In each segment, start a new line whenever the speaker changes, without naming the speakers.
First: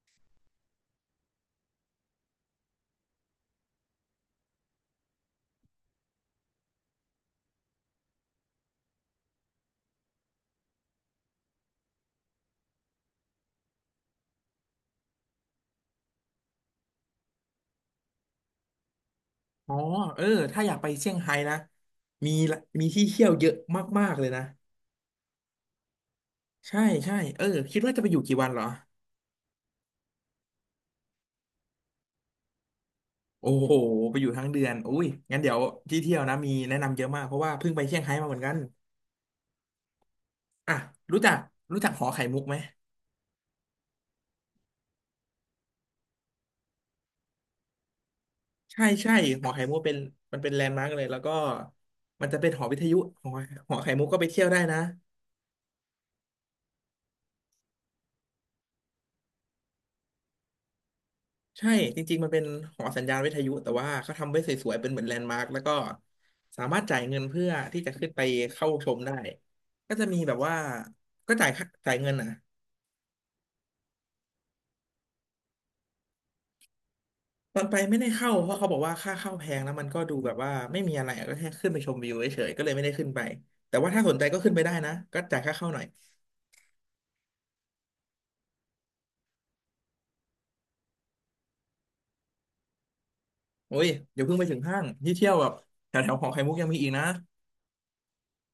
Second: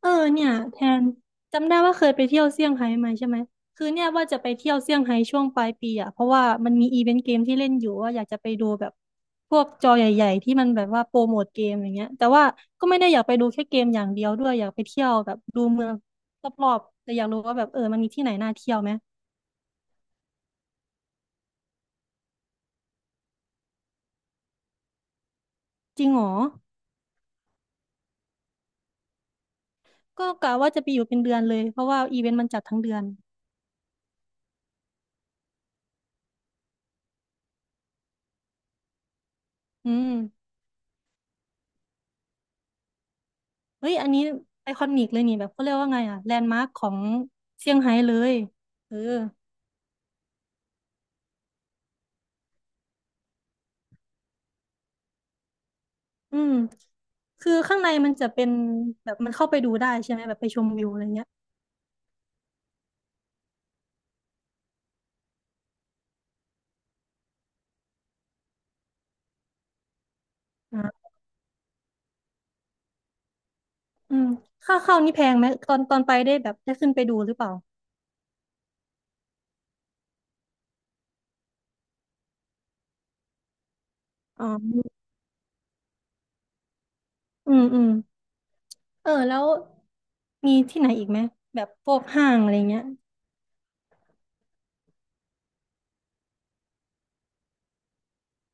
เออเนี่ยแทนจำได้ว่าเคยไปเที่ยวเซี่ยงไฮ้มาใช่ไหมคือเนี่ยว่าจะไปเที่ยวเซี่ยงไฮ้ช่วงปลายปีอ่ะเพราะว่ามันมีอีเวนต์เกมที่เล่นอยู่ว่าอยากจะไปดูแบบพวกจอใหญ่ๆที่มันแบบว่าโปรโมทเกมอย่างเงี้ยแต่ว่าก็ไม่ได้อยากไปดูแค่เกมอย่างเดียวด้วยอยากไปเที่ยวแบบดูเมืองรอบๆแต่อยากรู้ว่าแบบมันมีที่ไหนน่าเที่ยวไหม
อ๋อเออถ้าอยากไปเซี่ยงไฮ้นะมีละมีที่เที่ยวเยอะมากๆเลยนะ
จริงเหรอ
ใช่ใช่เออคิดว่าจะไปอยู่กี่วันเหรอ
ก็กะว่าจะไปอยู่เป็นเดือนเลยเพราะว่าอีเวนต์มันจัดทั้งเดือน
โอ้โหไปอยู่ทั้งเดือนอุ้ยงั้นเดี๋ยวที่เที่ยวนะมีแนะนำเยอะมากเพราะว่าเพิ่งไปเซี่ยงไฮ้มาเหมือนกัน
อืม
อ่ะรู้จักรู้จักหอไข่มุกไหม
เฮ้ยอันนี้ไอคอนิกเลยนี่แบบเขาเรียกว่าไงอ่ะแลนด์มาร์คของเซี่ยงไฮ้เลย
ใช่
เออ
ใช่หอไข่มุกเป็นมันเป็นแลนด์มาร์กเลยแล้วก็มันจะเป็นหอวิทยุหอหอไข่มุกก็ไปเที่ยวได้นะ
อืมคือข้างในมันจะเป็นแบบมันเข้าไปดูได้ใช่ไหมแบบไปชมวิวอะไรเงี้ย
ใช่จริงๆมันเป็นหอสัญญาณวิทยุแต่ว่าเขาทำไว้สวยๆเป็นเหมือนแลนด์มาร์คแล้วก็สามารถจ่ายเงินเพื่อที่จะขึ้นไปเข้าชมได้ก็จะมีแบบว่า
อ่า
ก็จ่ายค่าจ่ายเงินอ่ะ
อืมค่าเข้านี่แพงไหมตอนไปได้แบบได้ขึ้นไปดูหรือเปล่า
ตอนไปไม่ได้เข้าเพราะเขาบอกว่าค่าเข้าแพงแล้วมันก็ดูแบบว่าไม่มีอะไรอะก็แค่ขึ้นไปชมวิวเฉยๆก็เลยไม่ได้ขึ้นไปแต่ว่าถ้าสนใจก็
อ๋อ
ขึ้นไปได้นะก็จ่ายค่าเข้าหน่อย
อืมอืมเออแล้วมีที่ไหนอีกไหมแบบพวกห้างอะไรเงี้ย
โอ้ยเดี๋ยวเพิ่งไปถึงห้างที่เที่ยวแบบแถวๆหอไข่มุกยังมีอีกนะ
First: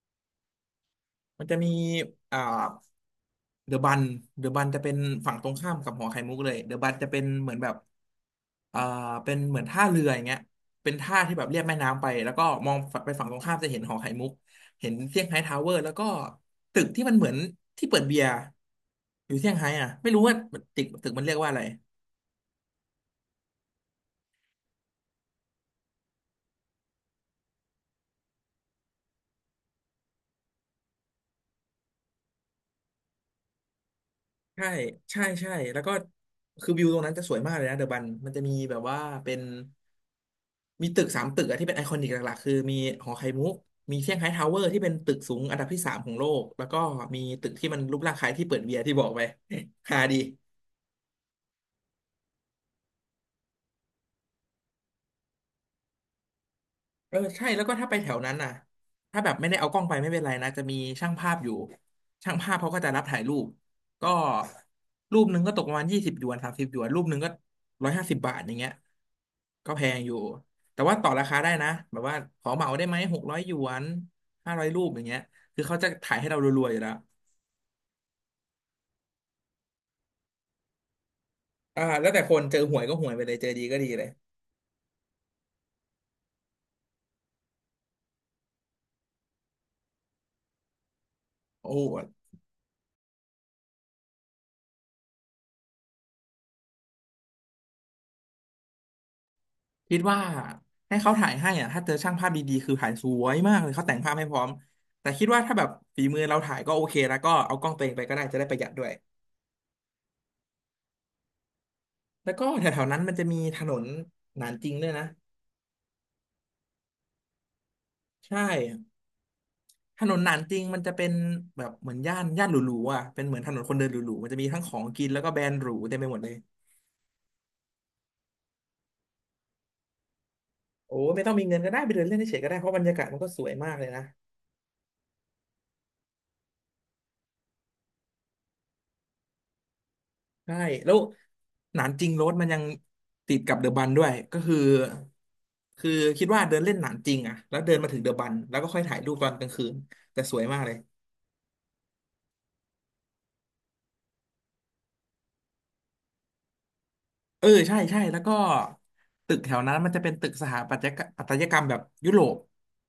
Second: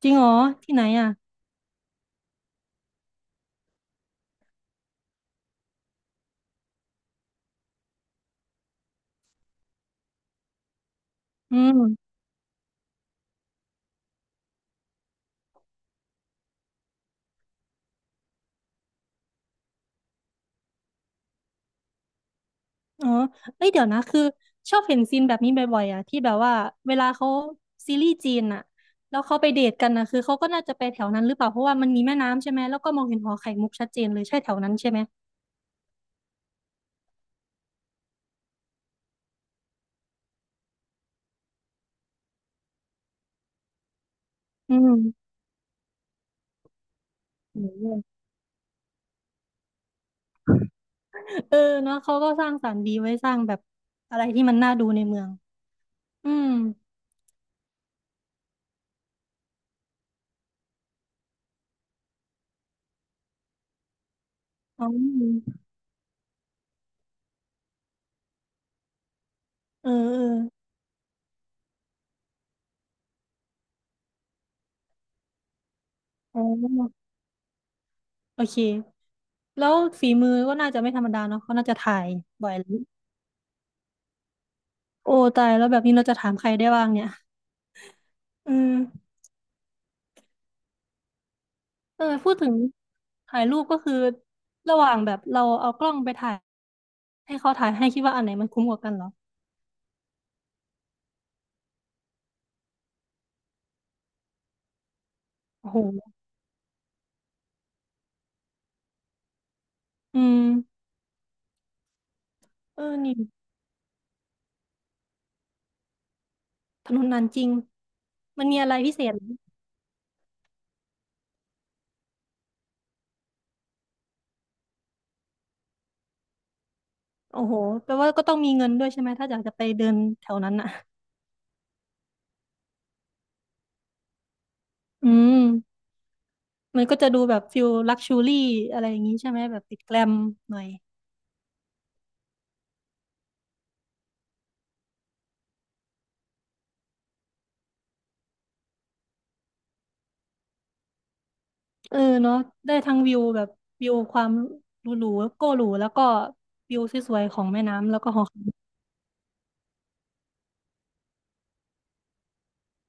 จริงเหรอที่ไหนอ่ะ
มันจะมีอ่า เดอะบันเดอะบันจะเป็นฝั่งตรงข้ามกับหอไข่มุกเลย เดอะบันจะเป็นเหมือนแบบเอ่าเป็นเหมือนท่าเรืออย่างเงี้ยเป็นท่าที่แบบเรี
อื
ยบแม่น้ำไป
ม
แล้วก็มองไปฝั่งตรงข้ามจะเห็นหอไข่มุกเห็นเซี่ยงไฮ้ทาวเวอร์แล้วก็ตึกที่มันเหมือนที่เปิดเบียร์อยู่เซี่ยงไฮ้อ่ะไม่รู้ว่าตึกมันเรียกว่าอะไร
อ๋อเอ้ยเดี๋ยวนะคือชอบเห็นซีนแบบนี้บ่อยๆอ่ะที่แบบว่าเวลาเขาซีรีส์จีนอ่ะแล้วเขาไปเดทกันนะคือเขาก็น่าจะไปแถวนั้นหรือเปล่าเพราะว่ามันมีแม่น้ำใช่ไหมแล้วก็มองเห็นหอไข่มุกชัดเจนเลยใช่แถว
ใช่
นั้นใช่ไหม
ใช่ใช่แล้วก็คือวิวตรงนั้นจะสวยมากเลยนะเดอะบันมันจะมีแบบว่าเป็น มีตึกสามตึกอะที่เป็นไอคอนิกหลักๆคือมีหอไข่มุกมีเซี่ยงไฮ้ทาวเวอร์
อื
ที่เป็นตึก
ม
สูงอันดับที่สามของโลกแล้วก็มีตึก
อื
ที่มันรูป
ม
ร่างคล้ายที่เปิดเบียร์ที่บอกไป ฮาดี
เออเนาะเขาก็สร้างสรรค์ดีไว้สร้างแบบอะไรที่มันน่าดูในเมืองอืม
เออใช่แล้วก็ถ้าไปแถวนั้นน่ะถ้าแบบไม่ได้เอากล้องไปไม่เป็นไรนะจะมีช่างภาพอยู่ช่างภาพเขาก็จะรับถ่ายรูปก็
อ๋อ
รูปหนึ่งก็ตกประมาณ20 หยวน30 หยวนรูปหนึ่งก็150 บาทอย่างเงี้ยก็แพ
เออ
งอยู่
เออ
แต่ว่าต่อราคาได้นะแบบว่าขอเหมาได้ไหม600 หยวน500 รูปอย่างเงี้ยคือเขาจะถ่ายให้เรา
อ๋
รัวๆอยู่แล้ว
อโอเคแล้วฝีมือก็น่าจะไม่ธรรมดาเนาะเขาน่าจะ
อ่า
ถ่า
แล้
ย
วแต่คน
บ่อ
เจ
ย
อ
เล
หวยก็
ย
หวยไปเลยเจอดีก็ดีเลย
โอ้ตายแล้วแบบนี้เราจะถามใครได้บ้างเนี่ยอืม
โอ้โห
เออพูดถึงถ่ายรูปก็คือระหว่างแบบเราเอากล้องไปถ่ายให้เขาถ่ายให้คิดว่าอันไหนมันคุ้มกว่ากันเหรอ
คิดว่าให้เขาถ่ายให้อ่ะถ้าเจอช่างภาพดีๆคือถ่ายสวยมากเลยเขาแต่งภาพให้พร้อมแต่คิดว่าถ้าแบบ
โอ้โห
ฝีมือเราถ่ายก็โอเคแล้วก็เอากล้องตัวเองไปก็ได้จะได้ประหยัดด้วย
อืม
แล้วก็แถ
เออ
วๆนั้นมั
นี่
นจะมีถนนหนานจริงด้วยนะ
ถนนนานจริง
ใช่
มันมีอะไรพิเศษ
ถนนหนานจริงมันจะเป็นแบบเหมือนย่านย่านหรูๆอ่ะเป็นเหมือนถนนคนเดินหรูๆมันจะมีทั้งของกินแล้วก็แบรนด์หรูเต็มไปหมดเลย
โอ้โหแปลว่าก็ต้องมีเงินด้วยใช่ไหม ถ้าอยากจะไปเดินแถวนั้นอ่ะ
โอ้ไม่ต้องมีเงินก็ได้ไปเดินเล่นเฉยๆก็ได้เพราะบรรยากาศมันก็สวยมากเลยนะ
อืม มันก็จะดูแบบฟิลลักชูรี่อะไรอย่างนี้ใช่ไหม แบบติดแกลมห
ใช่
น่อย
แล้วหนานจริงโรดมันยังติดกับเดอะบันด้วยก็คือคือคิดว่าเดินเล่นหนานจริงอะแล้วเดินมาถึงเดอะบันแล้วก็ค่อยถ่ายรูปตอนกลางคืนแต่สวยมากเลย
เออเนาะได้ทั้งวิวแบบวิวความหรูๆโก้หรูแล้วก็วิวสวยๆขอ
เอ
ง
อ
แม่
ใช่
น้ำแล้
ใช่
วก็
แล้
ห
ว
อ
ก็
คอย
ตึกแถวนั้นมันจะเป็นตึกสถาปัตยกรรมปัตยกรรมแบบยุโรป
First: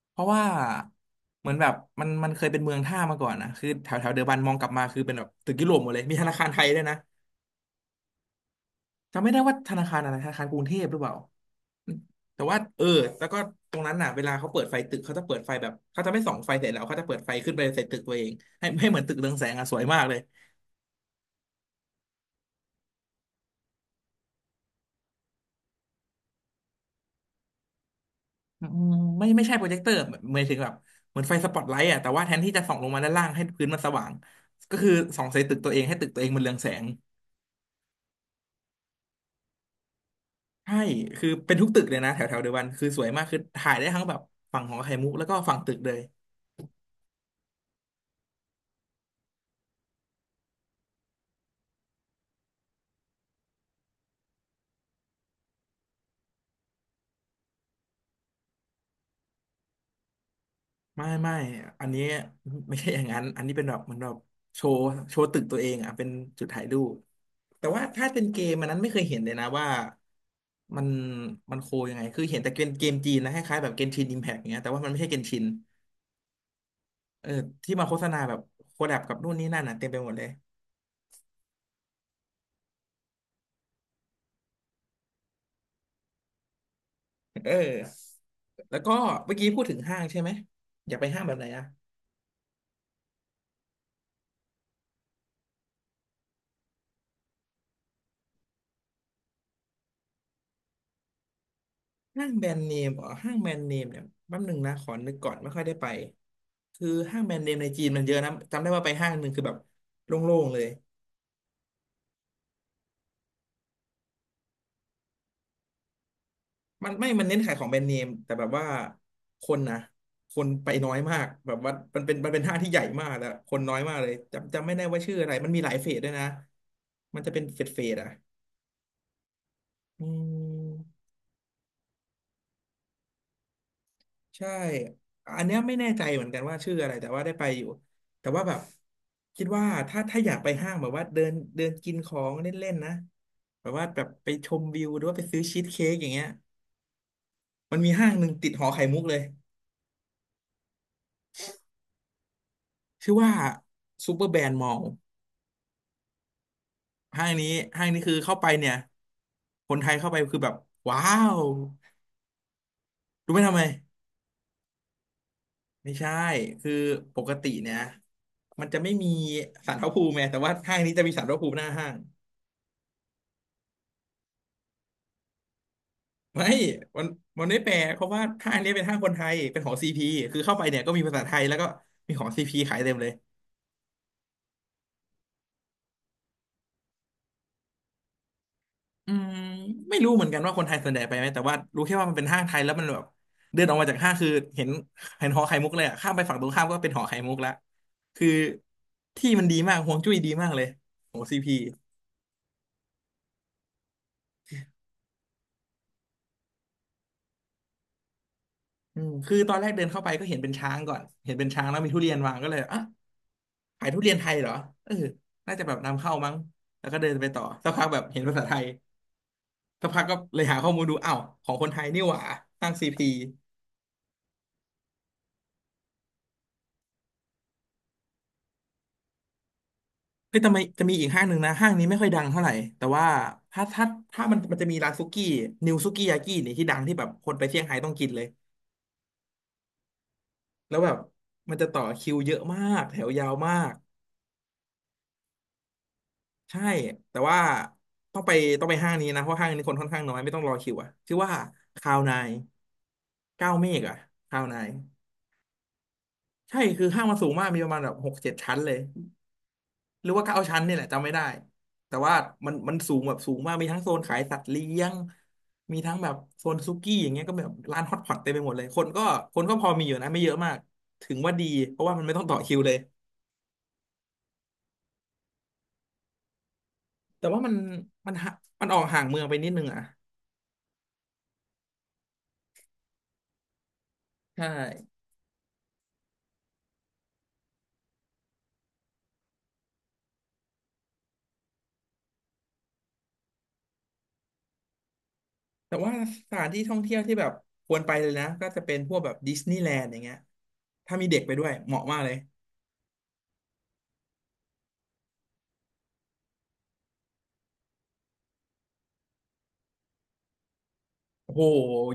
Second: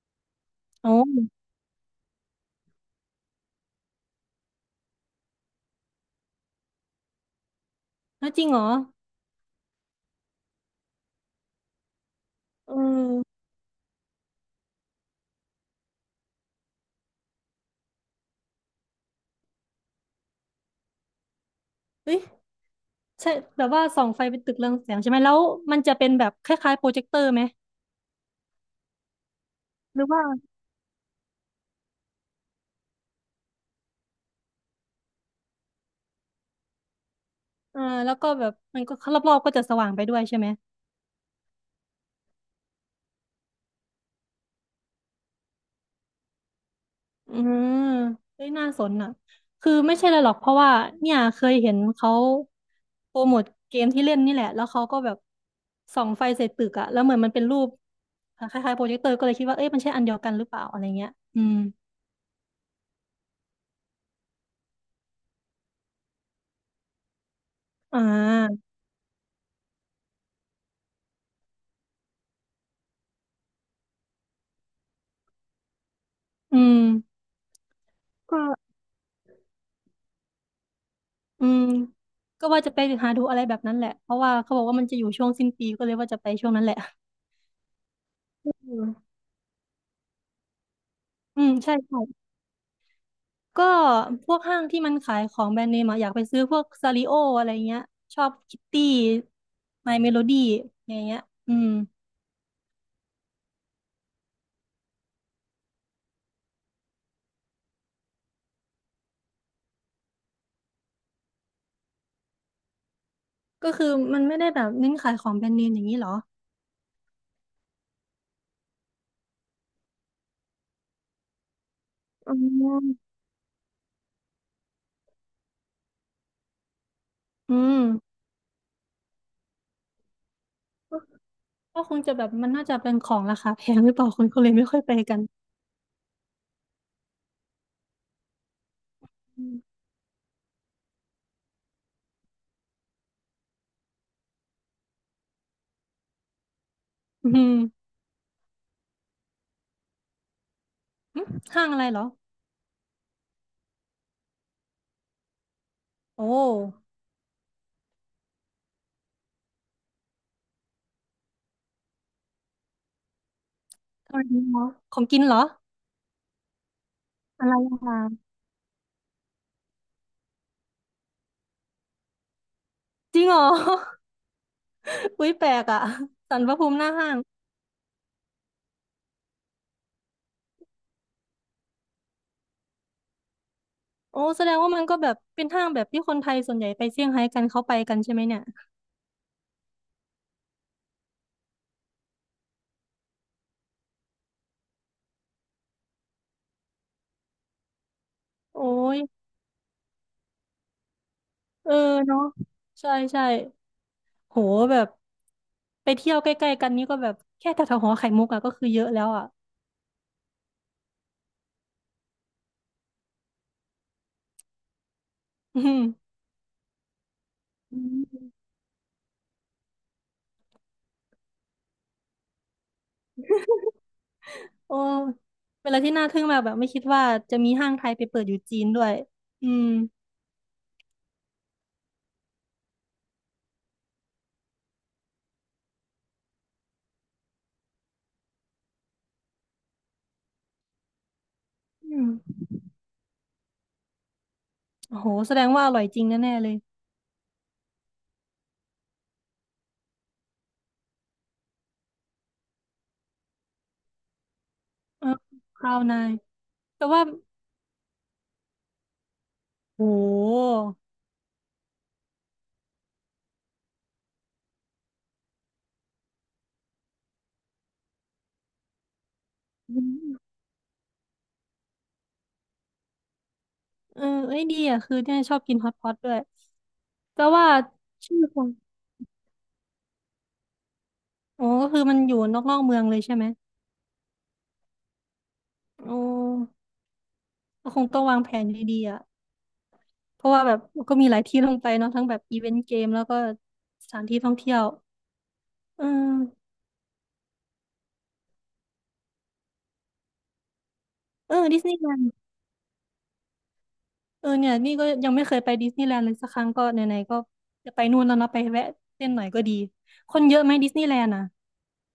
เพราะว่า
โอ้
เหมือนแบบมันเคยเป็นเมืองท่ามาก่อนนะคือแถวแถวเดอะบันมองกลับมาคือเป็นแบบตึกยุโรปหมดเลยมีธนาคารไทยด้วยนะ
แล้วจริงเหรอ
จำไม่ได้ว่าธนาคารอะไรธนาคารกรุงเทพหรือเปล่าแต่ว่า
เอ
เออ
อ
แล้วก็ตรงนั้นน่ะเวลาเขาเปิดไฟตึกเขาจะเปิดไฟแบบเขาจะไม่ส่องไฟเสร็จแล้วเขาจะเปิดไฟขึ้นไปใส่ตึกตัวเองให้ให้เหมือนตึกเรืองแสงอ่ะสวยมากเลย
เอ้ยใช่แบบว่าส่องไฟเป็นตึกเรืองแสงใช่ไหม แล้วมันจะเป็นแบบคล้ายๆโปรเจคเตอร์ไหม
อืมไม่ไม่ใช่โปรเจคเตอ
ห
ร์
รือว่า
หมายถึงแบบเหมือนไฟสปอตไลท์อ่ะแต่ว่าแทนที่จะส่องลงมาด้านล่างให้พื้นมันสว่างก็คือส่องใส่ตึกตัวเองให้ตึกตัวเองมันเรืองแสง
เออแล้วก็แบบมันก็รอบๆก็จะสว่างไปด้วยใช่ไหม
ใช่คือเป็นทุกตึกเลยนะแถวแถวเดยวกันคือสวยมากคือถ่ายได้ทั้งแบบฝั่งของไข่มุกแล้วก็ฝั่งตึกเลย
อืมเฮ้ยน่าสนอ่ะคือไม่ใช่เลยหรอกเพราะว่าเนี่ยเคยเห็นเขาโปรโมทเกมที่เล่นนี่แหละแล้วเขาก็แบบส่องไฟใส่ตึกอะแล้วเหมือนมันเป็นรูปคล้ายๆโปรเจคเตอร์ก็เลยคิดว่าเอ้ยมันใช่อันเดียวกันหรือเปล่าอะไร
ไม่
เงี้ย
ไม่
อืม
อันนี้ ไม่ใช่อย่างนั้นอันนี้เป็นแบบเหมือนแบบโชว์โชว์ตึกตัวเองอ่ะเป็นจุดถ่ายรูปแต่ว่า
อ่
ถ้าเป็นเกมอั
า
นนั้นไม่เคยเห็นเลยนะว่ามันมันโคยังไงคือเห็นแต่เกมจีนนะคล้ายๆแบบเกนชินอิมแพกเงี้ยแต่ว่ามันไม่ใช่เกนชิน
อืม
เออที่มาโฆษณาแบบ
ก็
โคแลบกับนู่นนี่นั่นอ่ะเต็มไปหมดเลย
อืมก็ว่าจะไปหาดูอะไรแบบนั้นแหละเพราะว่าเขาบอกว่ามันจะอยู่ช่วงสิ้นปีก็เลยว่าจะไปช่วงนั้นแหละ
เออ
อื
แล้วก็
ม
เมื่อกี้พูดถึงห้างใช่ไหมอยากไปห้างแบบ
อื
ไหน
ม
อ่ะ
ใช่ใช่ ก็พวกห้างที่มันขายของแบรนด์เนมอะอยากไปซื้อพวกซาริโออะไรเงี้ยชอบคิตตี้ไมเมโลดี้อย่างเงี้ยอืม
ห้างแบรนด์เนมอ๋อห้างแบรนด์เนมเนี่ยแป๊บหนึ่งนะขอนึกก่อนไม่ค่อยได้ไปคือห้างแบรนด์เนมในจีนมันเยอะนะจำได้ว่าไปห้างหนึ่งคือแบบโล่งๆเลย
ก็คือมันไม่ได้แบบเน้นขายของแบรนด์เนมอย่างนี้เหรอ
มันไม่มันเน้นขายของแบรนด์เนมแต่แบบว่าคนนะคนไปน้อยมากแบบว่ามันเป็นมัน
อ๋
เป็นห้างที่ใหญ่
อ
มากแล้วคนน้อยมากเลยจำไม่ได้ว่าชื่ออะไรมันมีหลายเฟสด้วยนะมันจะเป็น
อื
เฟสเฟ
ม
สอ่ะอื
ก็
ม
ก็คงจะแบบมันน่าจะเป็นของราคาแพงหรือเปล่าคนก็
ใช่
เลยไม่ค่อยไปกัน
อันเนี้ยไม่แน่ใจเหมือนกันว่าชื่ออะไรแต่ว่าได้ไปอยู่ แต่ว่าแบบ
อื
คิด
ม
ว่าถ้าอยากไปห้างแบบว่าเดินเดินกินของเล่นๆนะแบบว่าแบบไปชมวิวหรือว่าไปซื้อชีสเค้กอย่างเงี้ย
อืม
มันมีห้างหนึ่งติดหอไข่มุกเลย
หึห้างอะไรเหรอ
ชื่อว่าซูเปอร์แบรนด์มอลล์
โอ้
ห้างนี้ห้างนี้คือเข้าไปเนี่ยคนไทยเข้าไปคือแบบว้าวรู้ไหมทำไม
ทำไมดีเหรอของกินเหรอ
ไม่ใช่คือปก
อะ
ติ
ไร
เนี่ย
อะะ
มันจะไม่มีศาลพระภูมิไงแต่ว่าห้างนี้จะมีศาลพระภูมิหน้าห้าง
จริงเหรอ อุ๊ยแปลกอ่ะสัน
ไม่
ประภูมิหน้า
มัน
ห้าง
มันไม่แปลเพราะว่าห้างเนี้ยเป็นห้างคนไทยเป็นของซีพีคือเข้าไปเนี่ยก็มีภาษาไทยแล้วก็มีของซีพีขายเต็มเลย
โอ้แสดงว่ามันก็แบบเป็นห้างแบบที่คนไทยส่วนใหญ่ไปเซี่ยงไฮ้กันเขาไปกันใช่ไหมเนี่ย
อืมไม่รู้เหมือนกันว่าคนไทยส่วนใหญ่ไปไหมแต่ว่ารู้แค่ว่ามันเป็นห้างไทยแล้วมันแบบเดินออกมาจากห้างคือเห็นเห็นหอไข่มุกเลยอะข้ามไปฝั่งตรงข้ามก็เป็นหอไข่มุกละคือ
โอ้ย
ที่มันดีมากฮวงจุ้ยดีมากเลยของซีพี
เออเนาะใช่ใช่โหแบบไปเที่ยวใกล้ๆกันนี่ก็แบบแค่แถวๆหอไข่มุกอะก็คือเยอะ
อื
แล้ว
ม
อะ
คือตอนแรกเดินเข้าไปก็เห็นเป็นช้างก่อนเห็นเป็นช้างแล้วมีทุเรียนวางก็เลยอ่ะขายทุเรียนไทยเหรอเออน่า
อื
จะแบบ
ม
นำเข้ามั้งแล้วก็เดินไปต่อสัก
อื
พักแบบเห็นภาษา
ม
ไทย สักพักก็เลยหาข้อมูลดูอ้าวของคนไทยนี่หว่าห้างซีพี
โอ้เป็นอะไรที่น่าทึ่งมากแบบไม่คิดว่าจะมีห้างไทยไปเปิดอยู่จีนด้วยอืม
เฮ้ยทำไมจะมีอีกห้างหนึ่งนะห้างนี้ไม่ค่อยดังเท่าไหร่แต่ว่าถ้าถ้าถ้ามันจะมีร้านซุกี้นิวซุกี้ยากินี่ที่ดังที่แบบคนไปเซี่ยงไฮ้ต้องกินเลยแล้วแบบมันจะต่อ
อื
คิ
ม
วเยอะมากแถวยาวมาก
โหแสดงว่าอร่อยจริงแน่ๆเลย
ใช่แต่ว่าต้องไปต้องไปห้างนี้นะเพราะห้างนี้คนค่อนข้างน้อยไม่ต้องรอคิวอะชื่อว่าคาวนายเก้าเมฆอะคาวนาย
เออคราวนาย
ใช่คื
แต่
อ
ว่า
ห้างมันสูงมากมีประมาณแบบ6-7 ชั้นเลย
โห
หรือว่า9 ชั้นเนี่ยแหละจำไม่ได้แต่ว่ามันสูงแบบสูงมากมีทั้งโซนขายสัตว์เลี้ยงมีทั้งแบบโซนซุกี้อย่างเงี้ยก็แบบร้านฮอตพอตเต็มไปหมดเลยคนก็พอ
อื
มีอยู่นะไม่เยอะ
ม
มากถึงว่าดีเพราะว่ามันไม่ต้องต่อคิวเลย
เออเอ้ยดีอ่ะคือเนี่ยชอบกินฮอตพอตด้วย แต่
แต่ว่า
ว่า
มั
ชื่
น
อ
ห่า
ของ
มันออกห่างเมืองไปนิดนึงอ่ะ
อ๋อก็คือมันอยู่นอกนอกเมืองเลยใช่ไหม
ใช่
โอ้ก็คงต้องวางแผนดีๆอ่ะเพราะว่าแบบก็มีหลายที่ลงไปเนาะทั้งแบบอีเวนต์เกมแล้วก็สถานที่ท่องเที่ยว
แต่
เออ
ว่าสถานที่ท่องเที่ยวที่แบบควรไปเลยนะก็จะเป็นพวกแบบดิสนีย์แลนด์อย่างเงี้ยถ้ามีเด็กไป
เออ
ด้วย
ดิสนี
เห
ย์
มาะ
แล
มา
น
ก
ด์
เลย
เออเนี่ยนี่ก็ยังไม่เคยไปดิสนีย์แลนด์เลยสักครั้งก็ไหนๆก็จะไปนู่นแล้วเนาะไปแวะเล่นหน่อยก็ดีคนเยอะไหมดิสนีย์แลนด์อ่ะ
โอ้โห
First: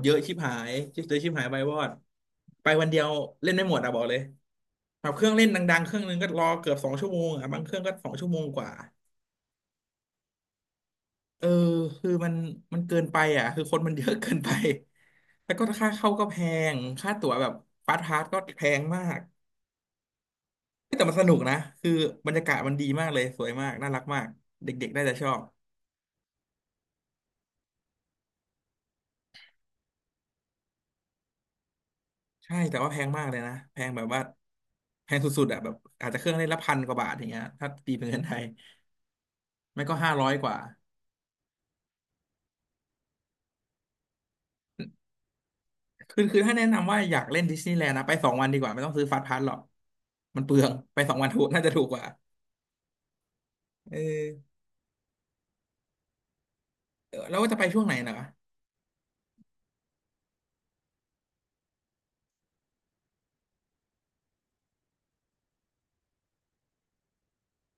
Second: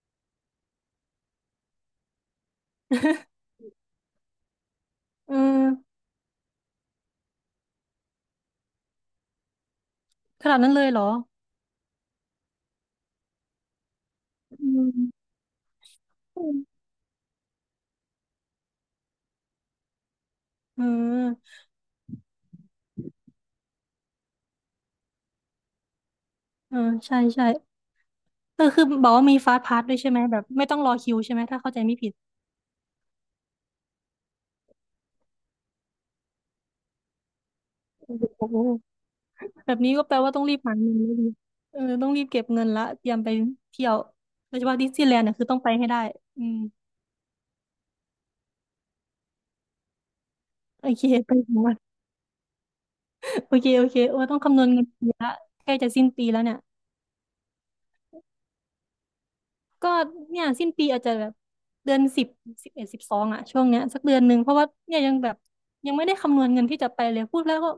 เยอะชิบหายชิบเตยชิบหายไปวอดไปวันเดียว เล่นไม่หมดอะบอกเลยแบบเครื่อ
เออ
งเล่นดังๆเครื่องนึงก็รอเกือบสองชั่วโมงอะบางเครื่องก็2 ชั่วโมงกว่า
ขนาดนั้นเลยเหรอ
เออคือมันเกินไปอ่ะคือคนมันเยอะเกินไป
อืม
แล้วก็ค่าเข้าก็แพง
เอ
ค่าตั๋วแบบฟาสต์พาสก็แพงมากเฮ้ยแต่มันสนุก
อ
นะคือบรรยากาศมันดีมากเลยสวยมากน่ารักมากเด็กๆได้จะชอบ
เออใช่ใช่เออคือบอกว่ามีฟาสต์พาสด้วยใช่ไหมแบบไม่ต้องรอคิวใช่ไหมถ้าเข้าใจไม่ผิด
ใช่แต่ว่าแพงมากเลยนะแพงแบบว่าแพงสุดๆอ่ะแบบอาจจะเครื่องเล่นละ1,000 กว่าบาทอย่างเงี้ยถ้าตีเป็นเงินไทย
โอ้โหแบบ
ไม่
นี้
ก็
ก็
ห้า
แปล
ร้อ
ว่า
ย
ต้อ
ก
งรี
ว่า
บหาเงินแล้วดิเออต้องรีบเก็บเงินละเตรียมไปเที่ยวโดยเฉพาะดิสนีย์แลนด์เนี่ยคือต้องไปให้ได้
คือคือ
อื
ถ้า
ม
แนะนำว่าอยากเล่นดิสนีย์แลนด์นะไปสองวันดีกว่าไม่ต้องซื้อฟาสต์พาสหรอก มันเปลือง
โอ
ไป
เค
2 วัน
ไป
ถูก
ถึง
น่าจะ
วัน
ถูกกว่า
โอเคโอ
เอ
เคโอ้
อ
ต้องคำนวณเงินปีละใกล้จะสิ้นปีแล้วเนี่ย
เออแล้วว่าจะไปช่วงไหนนะ
ก็เนี่ยสิ้นปีอาจจะแบบเดือนสิบ1112อะช่วงเนี้ยสักเดือนหนึ่งเพราะว่าเนี่ยยังแบบยังไม่ได้คำนวณเงินที่จะไปเลยพูดแล้วก็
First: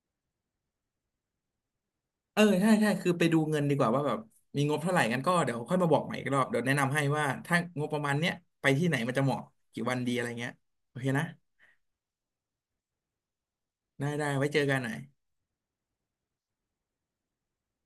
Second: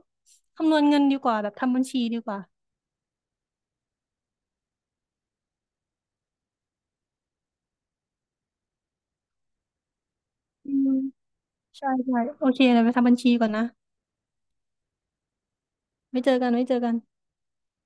คำนวณเงินดีกว่าแบบทำบัญชีดีก
เอ
ว่า
อใช่ใช่คือไปดูเงินดีกว่าว่าแบบมีงบเท่าไหร่กันก็เดี๋ยวค่อยมาบอกใหม่อีกรอบเดี๋ยวแนะนำให้ว่าถ้างบประมาณเนี้ยไปที่ไหนมันจะเหมาะกี่วันดีอะไรเงี้ย
อืม
โอเคนะ
ใช่ใช่โอเคเรไปทำบัญชีก่อนนะ
ได้ได้ไว้เจอกันหน่อย
ไม่เจอกันไม่เจอกัน